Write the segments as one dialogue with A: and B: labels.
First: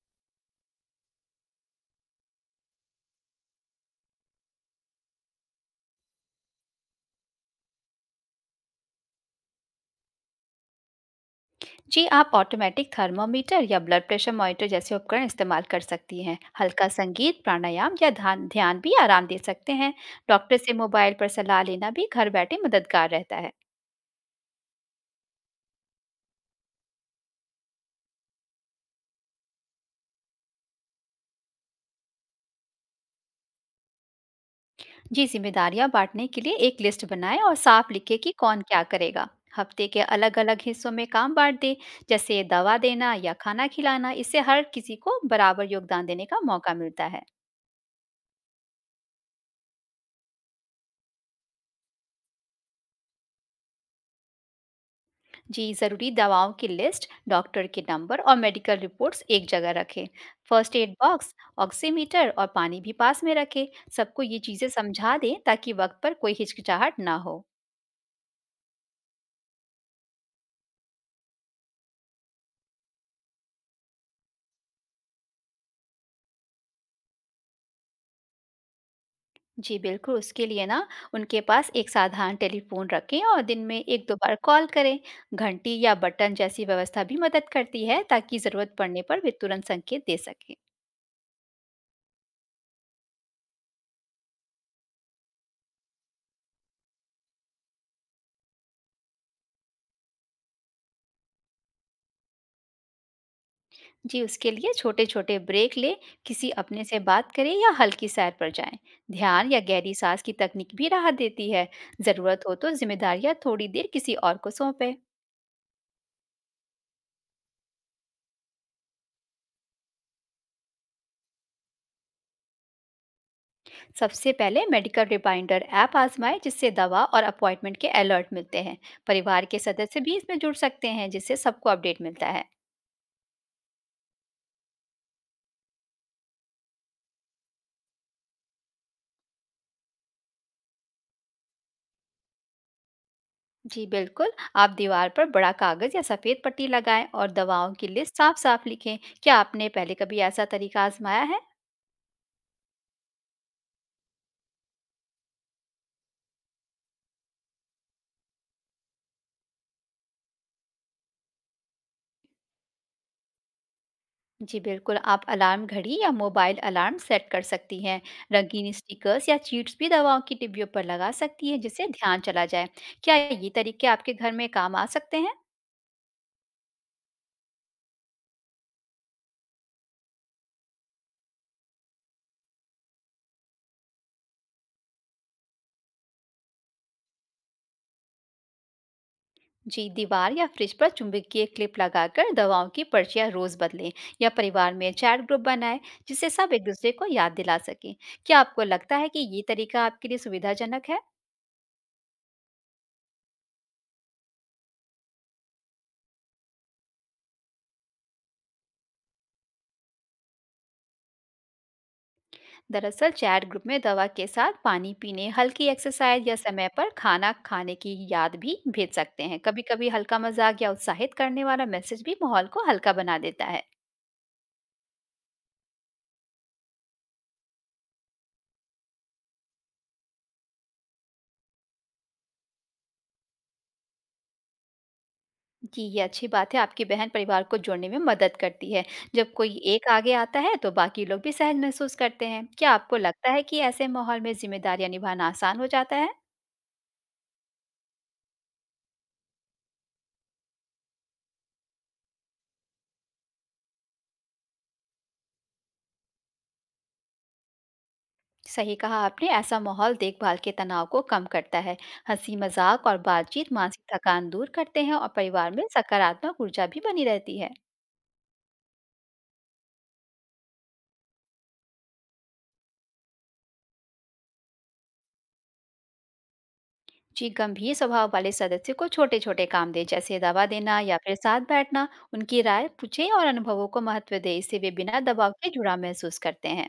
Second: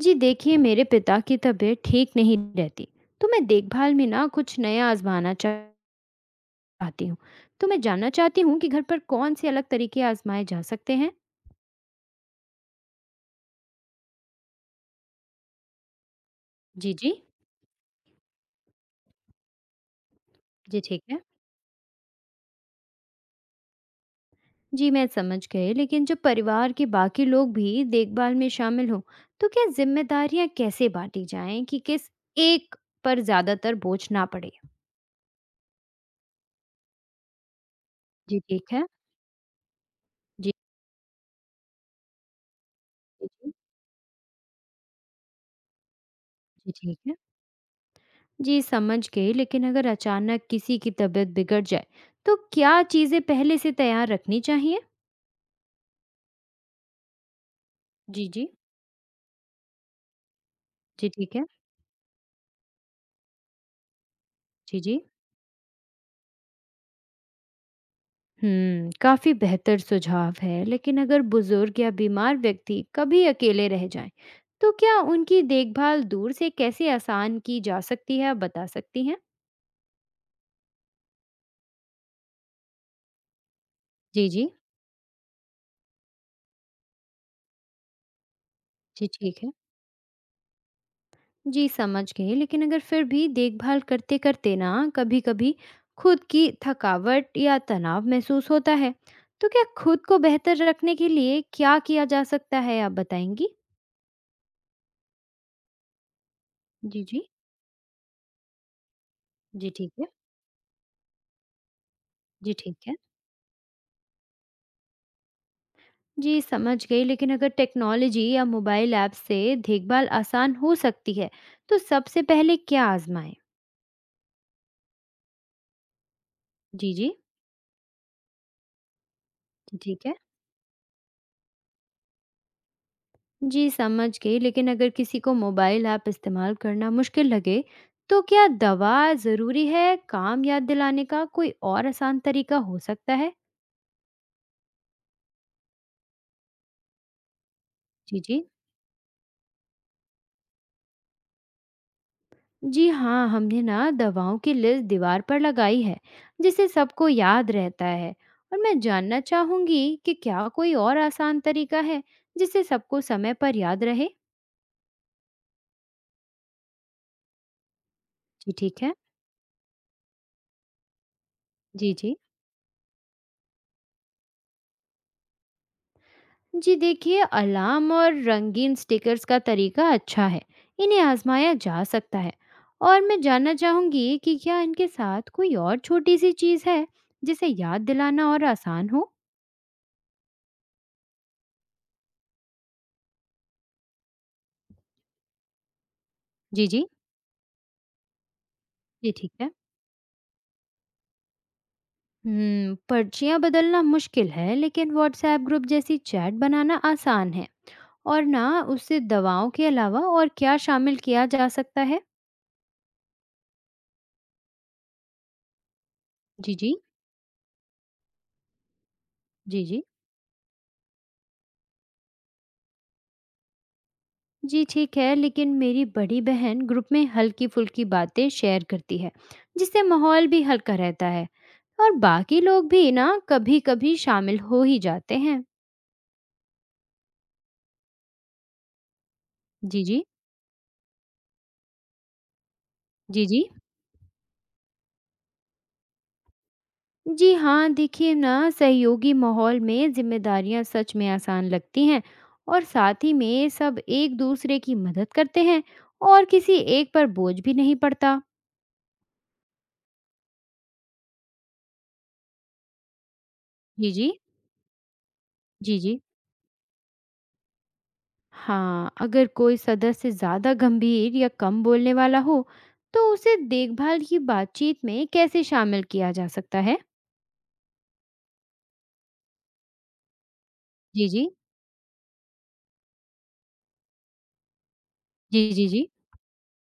A: जी देखिए, मेरे पिता की तबीयत ठीक नहीं रहती। तो मैं देखभाल में ना कुछ नया आजमाना चाहती हूँ। तो मैं जानना चाहती हूँ कि घर पर कौन से अलग तरीके आजमाए जा सकते हैं।
B: जी, आप ऑटोमेटिक थर्मामीटर या ब्लड प्रेशर मॉनिटर जैसे उपकरण इस्तेमाल कर सकती हैं। हल्का
A: जी जी।
B: संगीत, प्राणायाम या ध्यान ध्यान भी आराम दे सकते हैं। डॉक्टर से
A: जी ठीक
B: मोबाइल
A: है।
B: पर सलाह लेना भी घर बैठे मददगार रहता है।
A: जी मैं समझ गई, लेकिन जब परिवार के बाकी लोग भी देखभाल में शामिल हों, तो क्या जिम्मेदारियाँ कैसे बांटी जाएं कि किस एक पर ज्यादातर बोझ ना पड़े।
B: जी, जिम्मेदारियां बांटने के लिए एक लिस्ट बनाएं और साफ लिखें कि
A: जी
B: कौन
A: ठीक
B: क्या
A: है।
B: करेगा। हफ्ते के
A: जी
B: अलग-अलग हिस्सों में काम बांट दें, जैसे दवा देना
A: जी।
B: या
A: जी,
B: खाना खिलाना। इससे हर किसी को बराबर योगदान देने का
A: जी,
B: मौका
A: ठीक
B: मिलता
A: है।
B: है।
A: जी समझ गई, लेकिन अगर अचानक किसी की तबीयत बिगड़ जाए, तो क्या चीज़ें पहले से तैयार रखनी चाहिए।
B: जी, ज़रूरी दवाओं की लिस्ट, डॉक्टर के नंबर
A: जी
B: और
A: जी।
B: मेडिकल रिपोर्ट्स एक जगह रखें। फर्स्ट एड
A: जी
B: बॉक्स,
A: ठीक है।
B: ऑक्सीमीटर और पानी भी पास में रखें। सबको ये चीज़ें
A: जी जी।
B: समझा दें ताकि वक्त पर कोई हिचकिचाहट ना हो।
A: हम्म, काफी बेहतर सुझाव है, लेकिन अगर बुजुर्ग या बीमार व्यक्ति कभी अकेले रह जाएं, तो क्या उनकी देखभाल दूर से कैसे आसान की जा सकती है, आप बता सकती हैं।
B: जी बिल्कुल, उसके लिए ना, उनके पास एक साधारण टेलीफोन रखें और दिन में एक दो
A: जी
B: बार
A: जी।
B: कॉल करें। घंटी या बटन जैसी व्यवस्था भी मदद करती है ताकि ज़रूरत पड़ने
A: जी
B: पर वे
A: ठीक है।
B: तुरंत संकेत दे सकें।
A: जी समझ गई, लेकिन अगर फिर भी देखभाल करते करते ना कभी कभी खुद की थकावट या तनाव महसूस होता है, तो क्या खुद को बेहतर रखने के लिए क्या किया जा सकता है, आप बताएंगी।
B: जी, उसके लिए छोटे छोटे ब्रेक लें। किसी अपने से
A: जी जी।
B: बात करें या हल्की सैर पर जाएं। ध्यान या
A: जी ठीक
B: गहरी
A: है।
B: सांस की तकनीक भी राहत देती है। ज़रूरत
A: जी
B: हो तो
A: ठीक है।
B: जिम्मेदारियां थोड़ी देर किसी और को सौंपें।
A: जी समझ गई, लेकिन अगर टेक्नोलॉजी या मोबाइल ऐप से देखभाल आसान हो सकती है, तो सबसे पहले क्या आजमाएं।
B: सबसे पहले मेडिकल रिमाइंडर ऐप आजमाएं, जिससे
A: जी
B: दवा
A: जी।
B: और अपॉइंटमेंट के अलर्ट मिलते हैं। परिवार के
A: जी
B: सदस्य
A: ठीक है।
B: भी इसमें जुड़ सकते हैं, जिससे सबको अपडेट मिलता है।
A: जी, समझ गई। लेकिन अगर किसी को मोबाइल ऐप इस्तेमाल करना मुश्किल लगे, तो क्या दवा ज़रूरी है? काम याद दिलाने का कोई और आसान तरीका हो सकता है?
B: जी बिल्कुल, आप दीवार पर बड़ा कागज या सफेद पट्टी लगाएं और दवाओं की लिस्ट
A: जी,
B: साफ
A: जी।
B: साफ लिखें। क्या आपने पहले कभी ऐसा तरीका आजमाया है?
A: जी हाँ, हमने ना दवाओं की लिस्ट दीवार पर लगाई है, जिससे सबको याद रहता है। और मैं जानना चाहूँगी कि क्या कोई और आसान तरीका है, जिससे सबको समय पर याद रहे?
B: जी बिल्कुल, आप अलार्म घड़ी या मोबाइल अलार्म सेट कर सकती हैं।
A: जी,
B: रंगीन
A: ठीक है।
B: स्टिकर्स या चीट्स भी दवाओं की डिब्बियों पर लगा सकती हैं, जिससे
A: जी, जी।
B: ध्यान चला जाए। क्या ये तरीके आपके घर में काम आ सकते हैं?
A: जी देखिए, अलार्म और रंगीन स्टिकर्स का तरीका अच्छा है। इन्हें आजमाया जा सकता है। और मैं जानना चाहूंगी कि क्या इनके साथ कोई और छोटी सी चीज़ है, जिसे याद दिलाना और आसान हो।
B: जी, दीवार या फ्रिज पर चुंबकीय क्लिप लगाकर दवाओं की पर्चियाँ रोज़ बदलें, या परिवार में चैट ग्रुप बनाएं, जिससे सब एक
A: जी जी।
B: दूसरे को याद दिला सकें। क्या आपको लगता है
A: जी
B: कि
A: ठीक
B: ये
A: है।
B: तरीका आपके लिए सुविधाजनक है?
A: हम्म, पर्चियाँ बदलना मुश्किल है, लेकिन व्हाट्सएप ग्रुप जैसी चैट बनाना आसान है। और ना उससे दवाओं के अलावा और क्या शामिल किया जा सकता है।
B: दरअसल चैट ग्रुप में दवा के साथ पानी पीने, हल्की एक्सरसाइज या
A: जी
B: समय
A: जी।
B: पर खाना खाने की याद भी भेज सकते हैं। कभी
A: जी जी।
B: कभी हल्का मजाक या उत्साहित करने वाला मैसेज भी माहौल को हल्का बना देता है।
A: जी ठीक है, लेकिन मेरी बड़ी बहन ग्रुप में हल्की फुल्की बातें शेयर करती है, जिससे माहौल भी हल्का रहता है। और बाकी लोग भी ना कभी कभी शामिल हो ही जाते हैं।
B: जी, ये अच्छी बात है। आपकी बहन परिवार को जोड़ने में मदद करती है। जब कोई
A: जी
B: एक
A: जी।
B: आगे आता है तो बाकी लोग भी सहज महसूस करते हैं। क्या आपको
A: जी
B: लगता है
A: जी।
B: कि ऐसे माहौल में जिम्मेदारियां निभाना आसान हो जाता है?
A: जी हाँ देखिए, ना सहयोगी माहौल में जिम्मेदारियाँ सच में आसान लगती हैं। और साथ ही में सब एक दूसरे की मदद करते हैं। और किसी एक पर बोझ भी नहीं पड़ता।
B: सही कहा आपने। ऐसा माहौल देखभाल के तनाव को कम करता है। हँसी मज़ाक और बातचीत मानसिक
A: जी जी।
B: थकान दूर करते हैं और परिवार में
A: जी जी।
B: सकारात्मक ऊर्जा भी बनी रहती है।
A: हाँ, अगर कोई सदस्य ज़्यादा गंभीर या कम बोलने वाला हो, तो उसे देखभाल की बातचीत में कैसे शामिल किया जा सकता है।
B: जी, गंभीर स्वभाव वाले सदस्य को छोटे-छोटे काम दें, जैसे दवा देना या
A: जी
B: फिर
A: जी।
B: साथ बैठना। उनकी राय पूछें और अनुभवों को महत्व दें, इससे वे बिना दबाव
A: जी
B: के
A: जी
B: जुड़ाव
A: जी।
B: महसूस करते हैं।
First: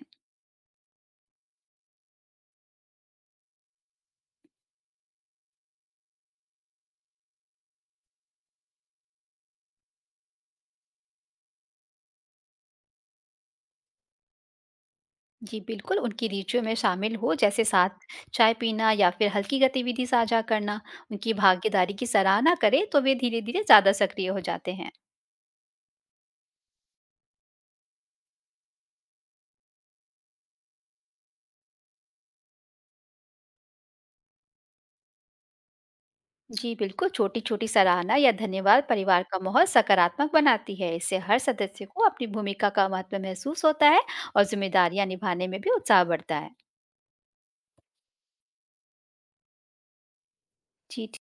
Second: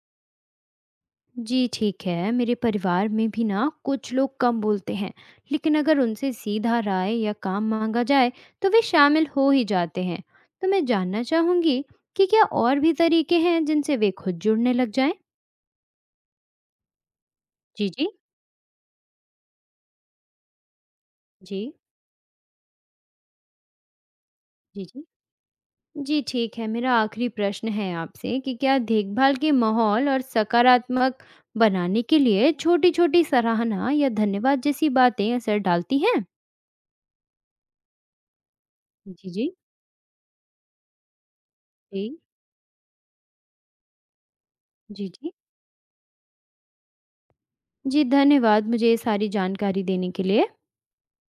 A: जी ठीक है, मेरे परिवार में भी ना कुछ लोग कम बोलते हैं। लेकिन अगर उनसे सीधा राय या काम मांगा जाए, तो वे शामिल हो ही जाते हैं। तो मैं जानना चाहूँगी कि क्या और भी तरीके हैं, जिनसे वे खुद जुड़ने लग जाएं।
B: जी, बिल्कुल उनकी रुचियों में शामिल हो, जैसे
A: जी।
B: साथ
A: जी
B: चाय पीना या फिर हल्की गतिविधि साझा करना। उनकी
A: जी।
B: भागीदारी की सराहना करें, तो वे धीरे-धीरे ज़्यादा सक्रिय हो जाते
A: जी,
B: हैं।
A: जी जी, ठीक है। मेरा आखिरी प्रश्न है आपसे कि क्या देखभाल के माहौल और सकारात्मक बनाने के लिए छोटी-छोटी सराहना या धन्यवाद जैसी बातें असर डालती हैं?
B: जी बिल्कुल, छोटी-छोटी सराहना या धन्यवाद परिवार
A: जी,
B: का
A: जी।
B: माहौल सकारात्मक बनाती है। इससे हर सदस्य को
A: जी।
B: अपनी भूमिका का महत्व महसूस होता है और ज़िम्मेदारियाँ
A: जी, जी।
B: निभाने में भी उत्साह बढ़ता है।
A: जी, धन्यवाद मुझे ये सारी जानकारी देने के लिए।
B: जी, ठीक